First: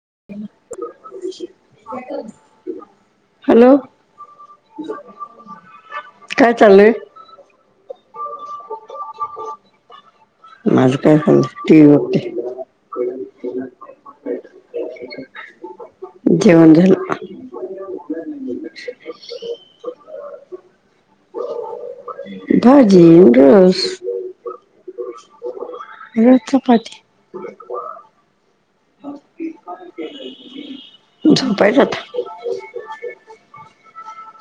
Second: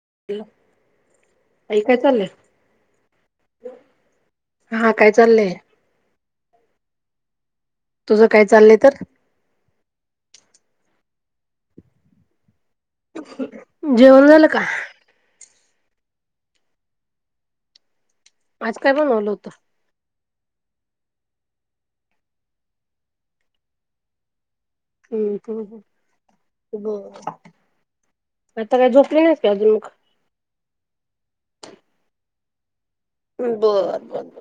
[unintelligible] आई काय चाललंय [unintelligible] हॅलो. हा काय चाललंय काय चालू हय? तुझं काय चाललंय तर? माझ काय पणं टि वी बगते. जेवण झालं का? जेवन झालं का? आज काय बनवल होत? भाजी, रस हुं. हू हू. रस चपाती आता काय झोपली नाहीस का अजून मग? झोपायच आता. बरं. बरं. बर.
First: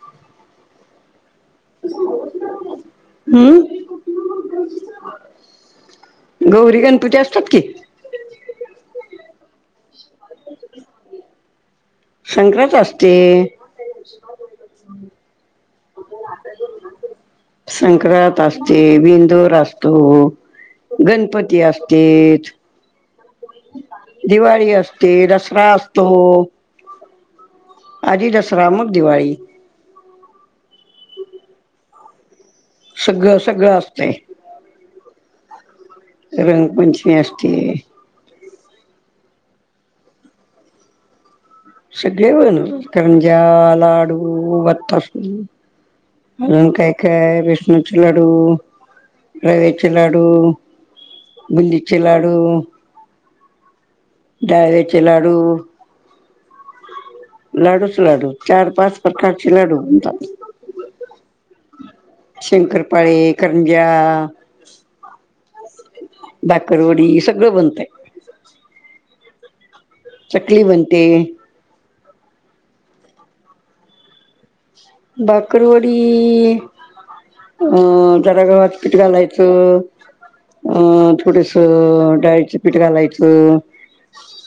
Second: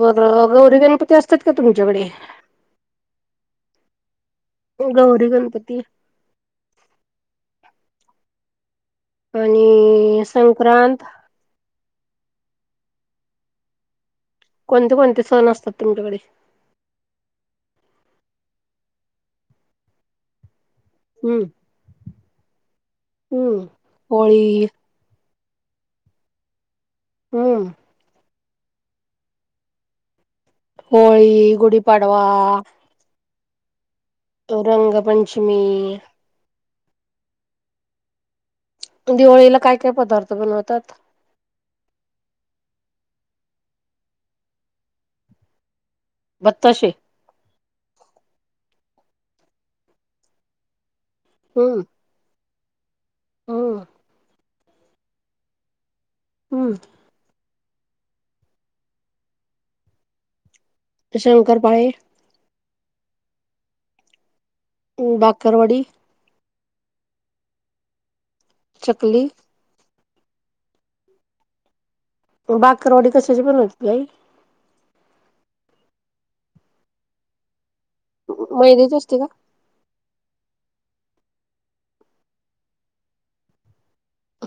बर गौरी गणपती अस हुम. गौरी गणपती गौरी गणपती असतात कि आणि संक्रांत संक्रांत असते. कोणते कोणते सण असतात तुमच्याकडे? संक्रांत असते बिंदोर असतो हम्म गणपती असतेत. हम्म होळी दिवाळी असते दसरा असतो. हम्म आधी दसरा मग दिवाळी. होळी गुडीपाडवा. सगळं सगळं असतय. रंगपंचमी रंग पंचमी असतेय. दिवाळीला काय काय पदार्थ बनवतात? सगळे बनवतो करंज्या लाडू बत्ताशे. अजून बत्ताशे काय काय बेसनाचे लाडू रव्याचे लाडू. बुंदीचे लाडू हम् डाळव्याचे लाडू. हम्म लाडूच लाडू चार पाच प्रकारचे लाडू. शंकर पाळे शंकरपाळे करंज्या. ह बाकरवडी बाकरवडी सगळं बनतय. चकली चकली बनते. बाकरवडी कशाची बनवतेत ताई? बकरवाडी ईईईई अं जरा गव्हाच मैद्याची पीठ असते का? घालायचं. अं थोडस डाळीचं पीठ घालायचं.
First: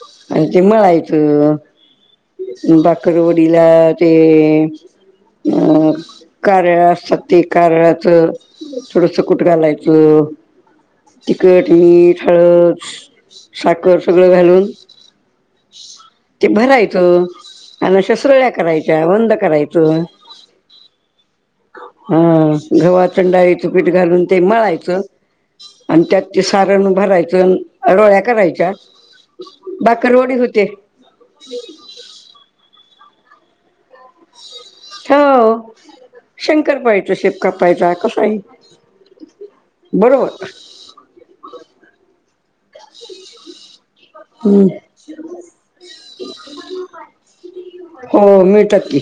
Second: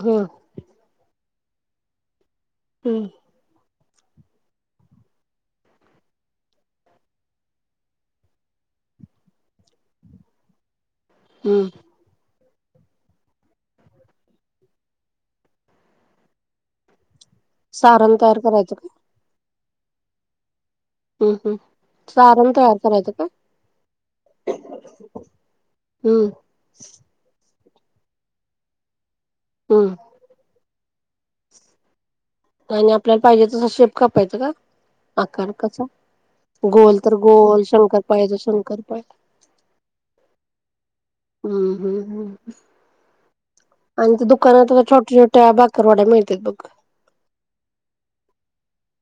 हम्म अन ते मळायच हम्म बाकरवडीला ते अ कारळ असतात ते कारळाचं थोडस कुट घालायचं. हम्म तिखट मीठ हळद साखर सगळं घालून ते भरायचं आणि सारण अश्या तयार सुरळ्या करायचं करायच्या बंद करायच. हम हम हा गव्हाचं अनं डाळीचं पीठ घालून ते मळायचं. आणि त्यात हम्म ते सारण भरायचं. रोळ्या करायच्या हम्म बाकरवडी होते. आणि आपल्याला पाहिजे तसं शेप कपायचं का? आकार हो कसा गोल शंकरपाळीचा तर शेप गोल कापायचा कसा शंकरपाळेचा आहे शंकरपाळ बरोबर हम् हम् हम् ह आणि त्या दुकानात छोट्या छोट्या बाकरवाड्या मिळत बघ. हो मिळतात की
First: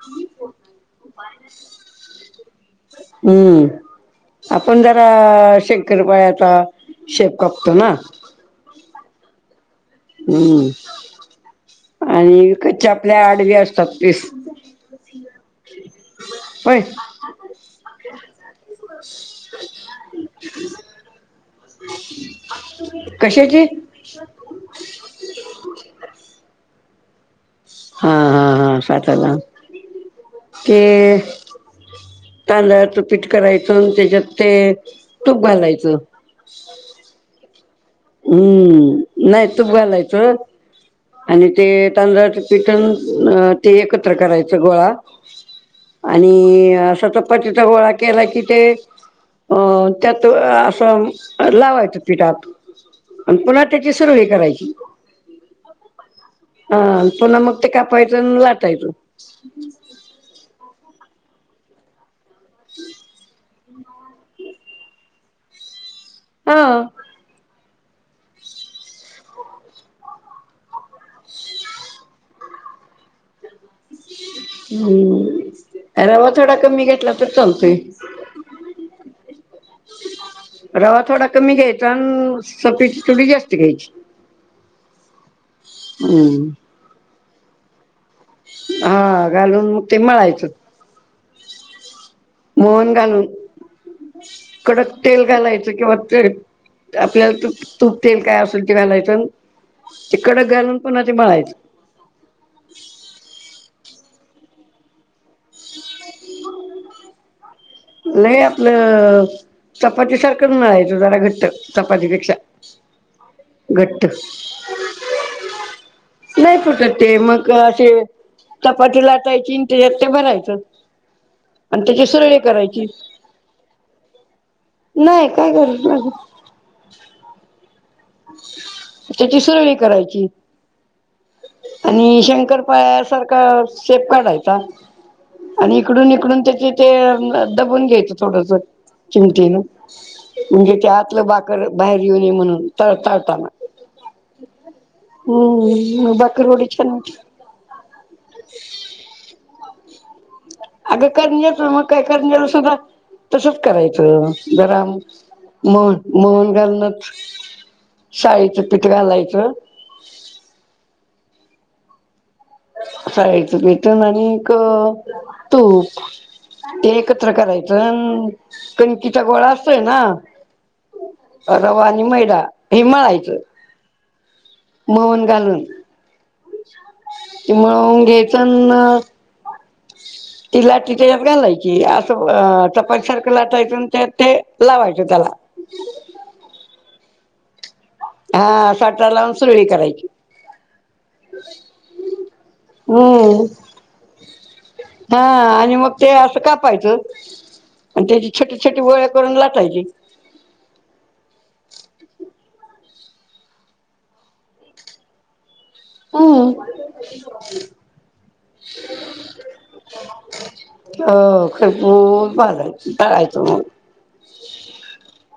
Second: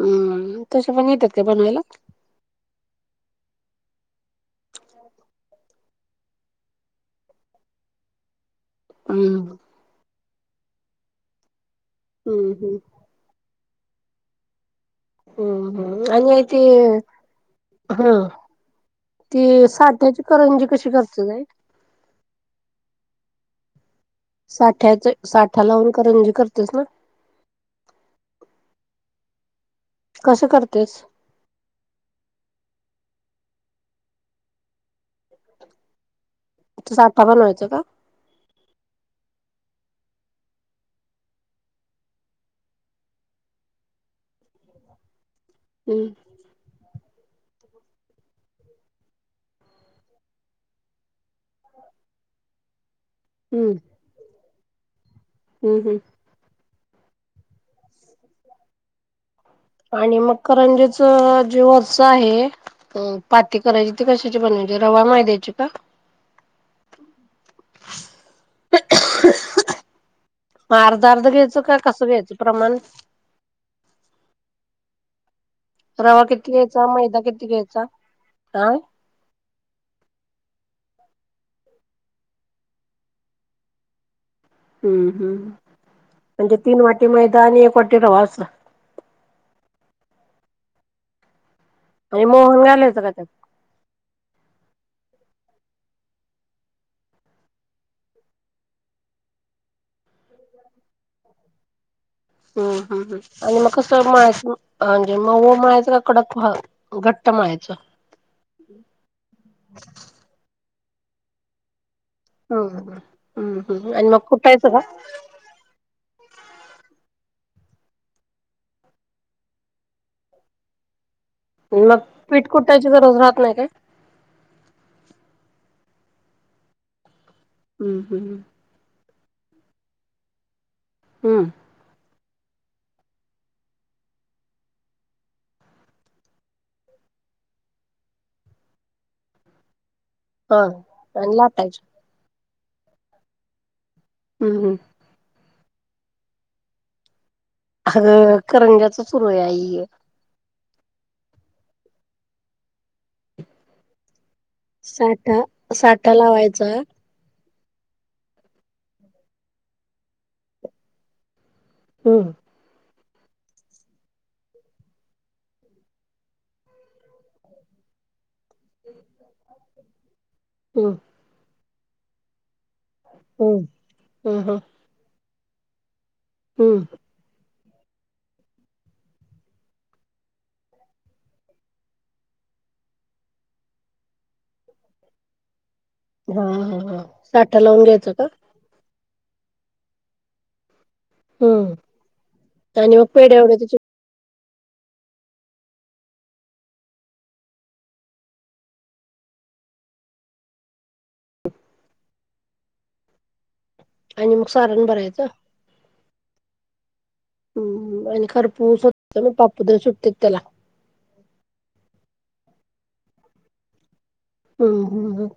हम तसे पण येतात का बनवायला. हम्म आपण जरा श पायाचा शेप कापतो ना. हम् हम्म आणि हम्म हम्म कच्छ आपल्या आडवी असतात तीस हम्म हम्म आणि ते हम ते साध्याची करंजी कशी करते जाई कशाची साठ्याचा साठा लावून करंजी करतेस ना हा हा हा साठला कसं ते करतेस तांद तू पिटकाय त्याच्यात ते तूप घालायचं साठा पण व्हायचं का हम्म नाही तूप घालायच आणि ते तांदळाच पिठून अ ते एकत्र करायचं गोळा हम्म आणि असाच पतीचा गोळा केला की ते अं त्यात असं लावायचं पिठात प पुन्हा हम्म त्याची सुरू हे करायची हम्म हम्म हा पुन्हा मग ते कापायचं लाटायचं आणि मकरंजेच जे वरच आहे पाती करायची ते कशाची बनवायची रवा मायद्यायची का हा [inaudible] अर्ध अर्ध घ्यायच का कसं घ्यायचं प्रमाण आणि रवा किती थोडा कमी घ्यायचा घेतला मैदा तर किती चालतोय घ्यायचा हा रवा थोडा कमी घ्यायचा आणि सपेची चुडी जास्त घ्यायची हम्म हम् हम्म म्हणजे तीन वाटी मैदा आणि एक वाटी रवास हा घालूनग ते मळायचं आणि मोहन घालायचं का त्या कडक तेल घालायचं किंवा तेल आपल्यालाू तूप तेल काय असेल ते घालायचं तकड घालून पण ते बाळा आहेतच हम् हम्म हम् आणि म स म्हे मव माळायचं का कडक घट्ट माळायच लय आपलं चपाती सारखं नळायच जरा घट्ट पपेक्षा हम्म हम्म हम्म घट्ट आणि मग कुटायचं का? नाही फटतते मग असे चपातीला का चिंंतेतेत ते भरायचं आणि मग त्याची सरळी पीठ करायची कुटायची गरज राहत नाही काय? नाही काय कर ह हम्म हम् त्याची सुरणी करायची हम्म. आणि शं पायासारख सेफ काढायचा आणि इकडून इकडून त्याचे ते दबून घ्यायचं थोडस चिमटन हा म्हणजे त्या आतलं आणि बाकड लाटायच. बाहेर येऊ नये म्हणूनताळताना हम्म हम्म. हम्म बकर होडी छान अ करंजाच सुरई अगं करन येत मग काय करल सुद्धा तसच करायचं गरम साठा म साठा मन लावायचा. घालना शाळेचं पीठ घालायचं हम्म साईचं पिठण आणिक तूप ते एकत्र करायच कणकीचा गोळा असतोय ना हम रवा आणि मैदा हे मळायचं हम्म हम्म हम्म. मऊन घालून. हम्म. म घ्यायच. ती लाट त्याच्यात घालायची असं चपटसारखं लाटायेतून त्यात ते लावायच त्याला हा साठ लावून घे. हा साठरा लावून सुरुळी करायची. हम्म आणि मग पेढ्या हम्म. वड्याची हा आणि मग ते असं का पाहायचं. आणि त्याची छोटी छोटी वोळे करून लाटायची. ह. आणि मग सारण बरायचं. ह. हम्म आणि खरपूस होत मग बाप्पूद सुटते त्याला हो खरपूर भाजाय करायचो मग हम्म हम्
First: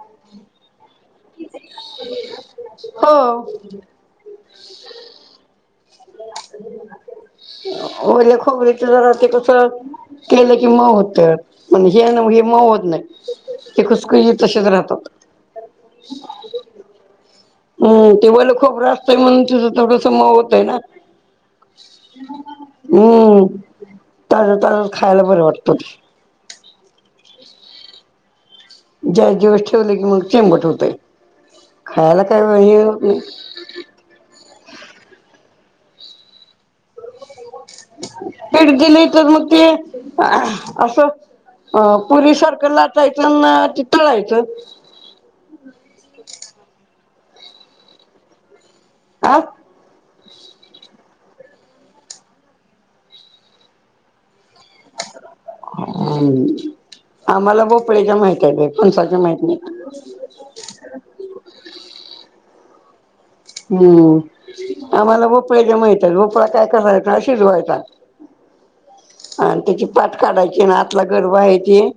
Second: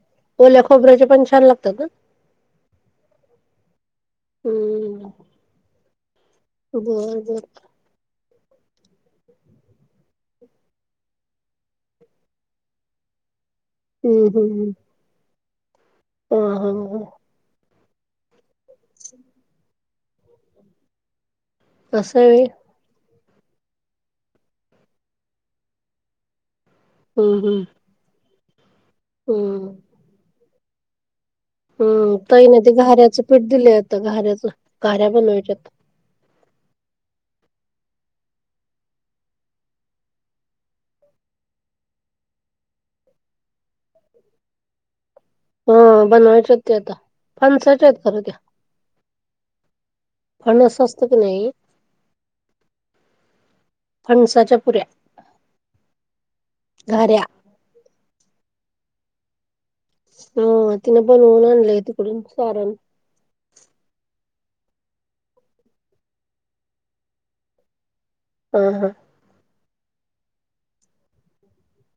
ओल्या खोबऱ्याचे पण छान लागतात ना. हम्म बर बर. खोबरीच ज ते कसं. केलं की मी होत म्हण हे हे म होत नाही. ते खुसखुशीत तसेच राहतात. हा हा हा. हम् ते बोल खूप रास्तंय म्हणून तच थोडस मऊ होतंय ना. असं आहे हम्मला खायला बरं वाटत. हम्म हम्म. ज्या दिवस ठेवले की मग चेंबट होतय. हम् तही ना ते घाऱ्याच पीठ दिलंत घाऱ्याच गऱ्या बनवायच्यात [inaudible] पेड दिले तर मग ते असं. अ पुरी सर्कल लाटायचं नि तळायचं. हा बनवायच्या ते आता फनसायच्या आहेत खरं त्या हफ. फंडस असत की नाही फणसाच्या पुऱ्या ह घाऱ्या आम्हाला भोपळेच्या माहित आहे पणसाच्या माहती नाही. हा तिनं पण ऊन आणलंय तिकडून सारण हम्म आम्हाला भोपळ्याच्या माहतात भोपळा काय कसायचा अशीच व्हायचा. हम हम. अ त्याची पाठ काढायची ना आतला गरव आहेयची.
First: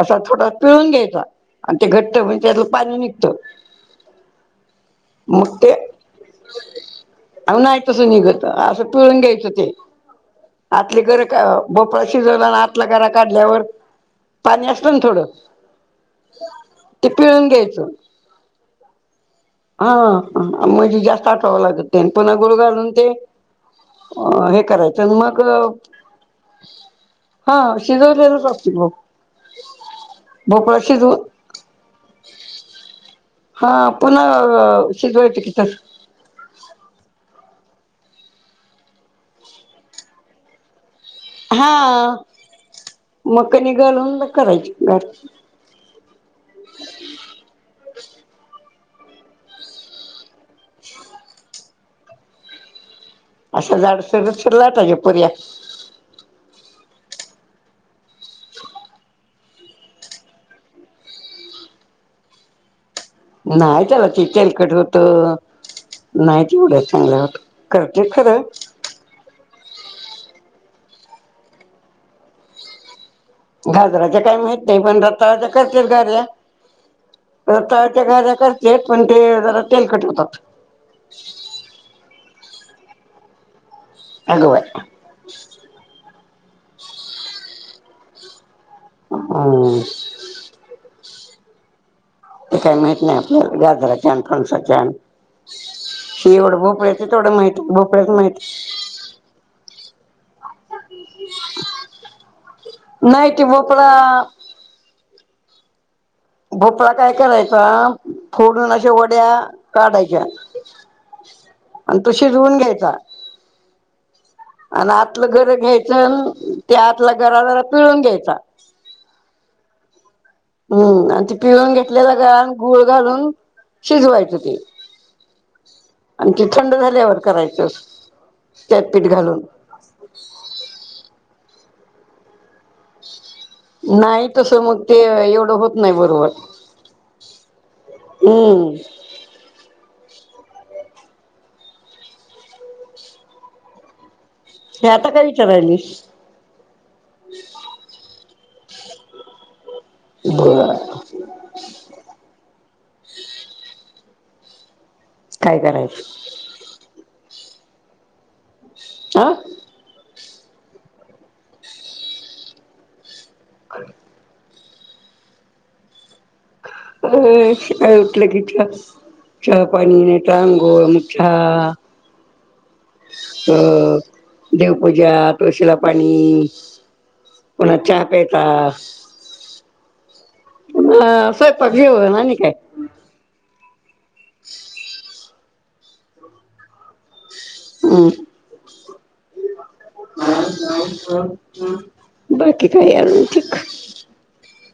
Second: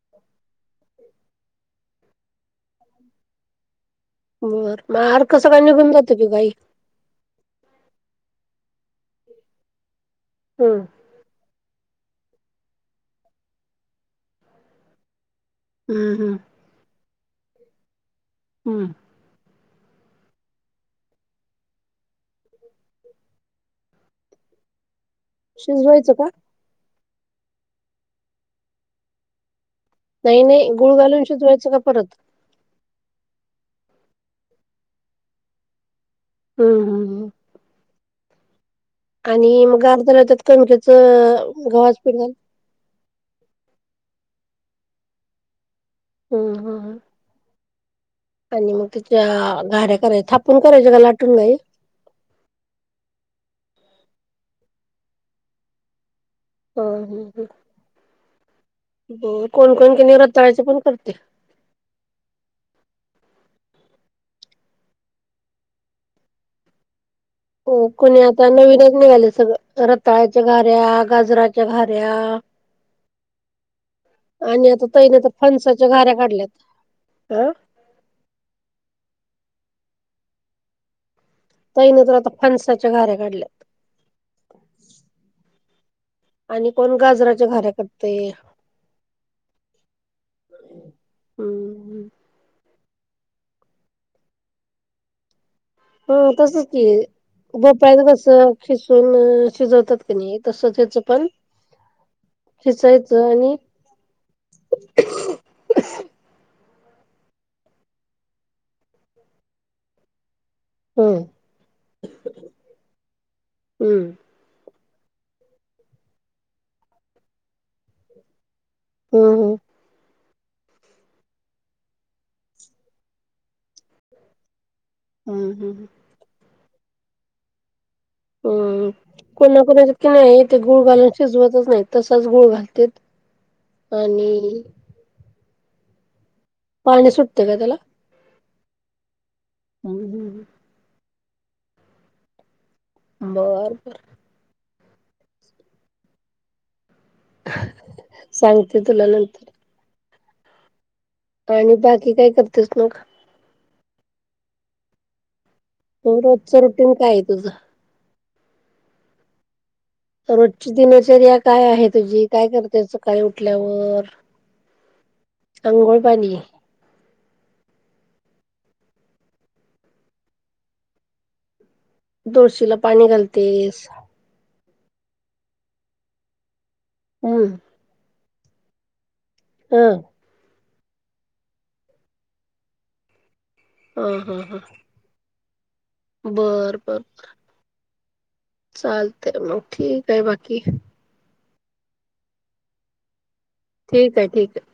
असा थोडा पिळून घ्यायचा आणि ते घटत म्हणजे त्यातलं पाणी निघतं. बर मग अर्क मठ सगळा ते निघून जातो की गाई अ नाही तसं निघत असं. पिळून घ्यायचं ते हम्म आतली गर भोपळा शिजवला आणि आतला गरा काढल्यावर पाणी असत ना थोडं. हम्म हम्म. ते पिळून घ्यायचं. हम्म. हा म्हणजे जास्त आठावं लागत ते पन्हा गुळ घालून ते अ हे करायचं. तर मग शिजवायचं का हा शिजवलेलंच असगतील मग नाही नाही गुळ घालून शोजवायचं का परत हा पुन्हा शिजवायचं कीथ हम हम. आणि मग अर्धलात कणक्याच गवास पिड झाल. मकनी घालून करायची घरची हम्म हम्म आणि मग त्याच्या गऱ्या करायच्या थापून करायच्या का लाटून नाही असं झाड सरतरलाटाज पर्या हो हम ह ब कोण कोोण क निव्रतयचे पण करते नाही त्याला ते तेलकट होत नाही तेवढ्या चांगल्या होत हो करते कोुणी खरं आता नवीनच निघालं सगळं रताळ्याच्या घऱ्या गाजराच्या घऱ्या गाजराच्या काही माहत नाही पण तर रताच्या करतेच फणसाच्या घाऱ्या घऱ्या काढल्यात अ तरता त्या ग करते आहेत पण ते जरा तेल कट होतात ताई मी तर आता फणसाच्या घाऱ्या काढल्यात. आगवार आणि कोण गाजराच्या घऱ्या करतय. हम्म हम् काही माहित नाही आपल्या गाजराच्या आणि फणसाच्या. हो हे एवढं तसच की भोपळ्याचं तेवढं माहित भोपाळच भोपळ्याच कस माहित खिसून शिजवतात क नाही तसंच हेच पण खिसायचं नाही ते आणि भोपळा भोपळा काय करायचा फोडून अशा वड्या काढायच्या हम्म आणि तो शिजवून घ्यायचा. हम्म आणि आतलं गर घ्यायचं त्या आतला गरा जरा पिळून घ्यायचा. हम्म हम् हम्म आणि ती पिळून घेतलेला गरा गूळ घालून शिजवायच ते हम्म हम्म आणि ते थंड झाल्यावर करायचस हम्म कोणा कोणा च क नाहीय ते गुळ गल शिजवतच नाही तसाच गुळ घालते नाही तस मग ते एवढं होत नाही बरोबर पाणी सुटते का त्याला हम [unintelligible] बर बर. हे आता काय विचारलैस [unintelligible] सांगते तुला नंतर बर आणि बाकी काय करतेस मग काय करायचं रोजच रुटीन काय आहे तुझं? आह! रोजची दिनचर्या काय आहे तुझी? काय करते सकाळी उठल्यावर? अंघोळ, पाणी अं काय उठलं की, च चहा पाणी नाय तर आंघोळ, मग चहा तुळशीला पाणी अ घालतेस देवपूजा, तुळशीला पाणी, हम्म पुन्हा चहा प्यायचा. हं! हं स्वयंपाक, जेवण आणि काय? हं हं हं! बर बरबर हं चालत मग, ठीक आहे. बाकी हं बाकी काय आजुन? ठीक आहे ठीक आहे.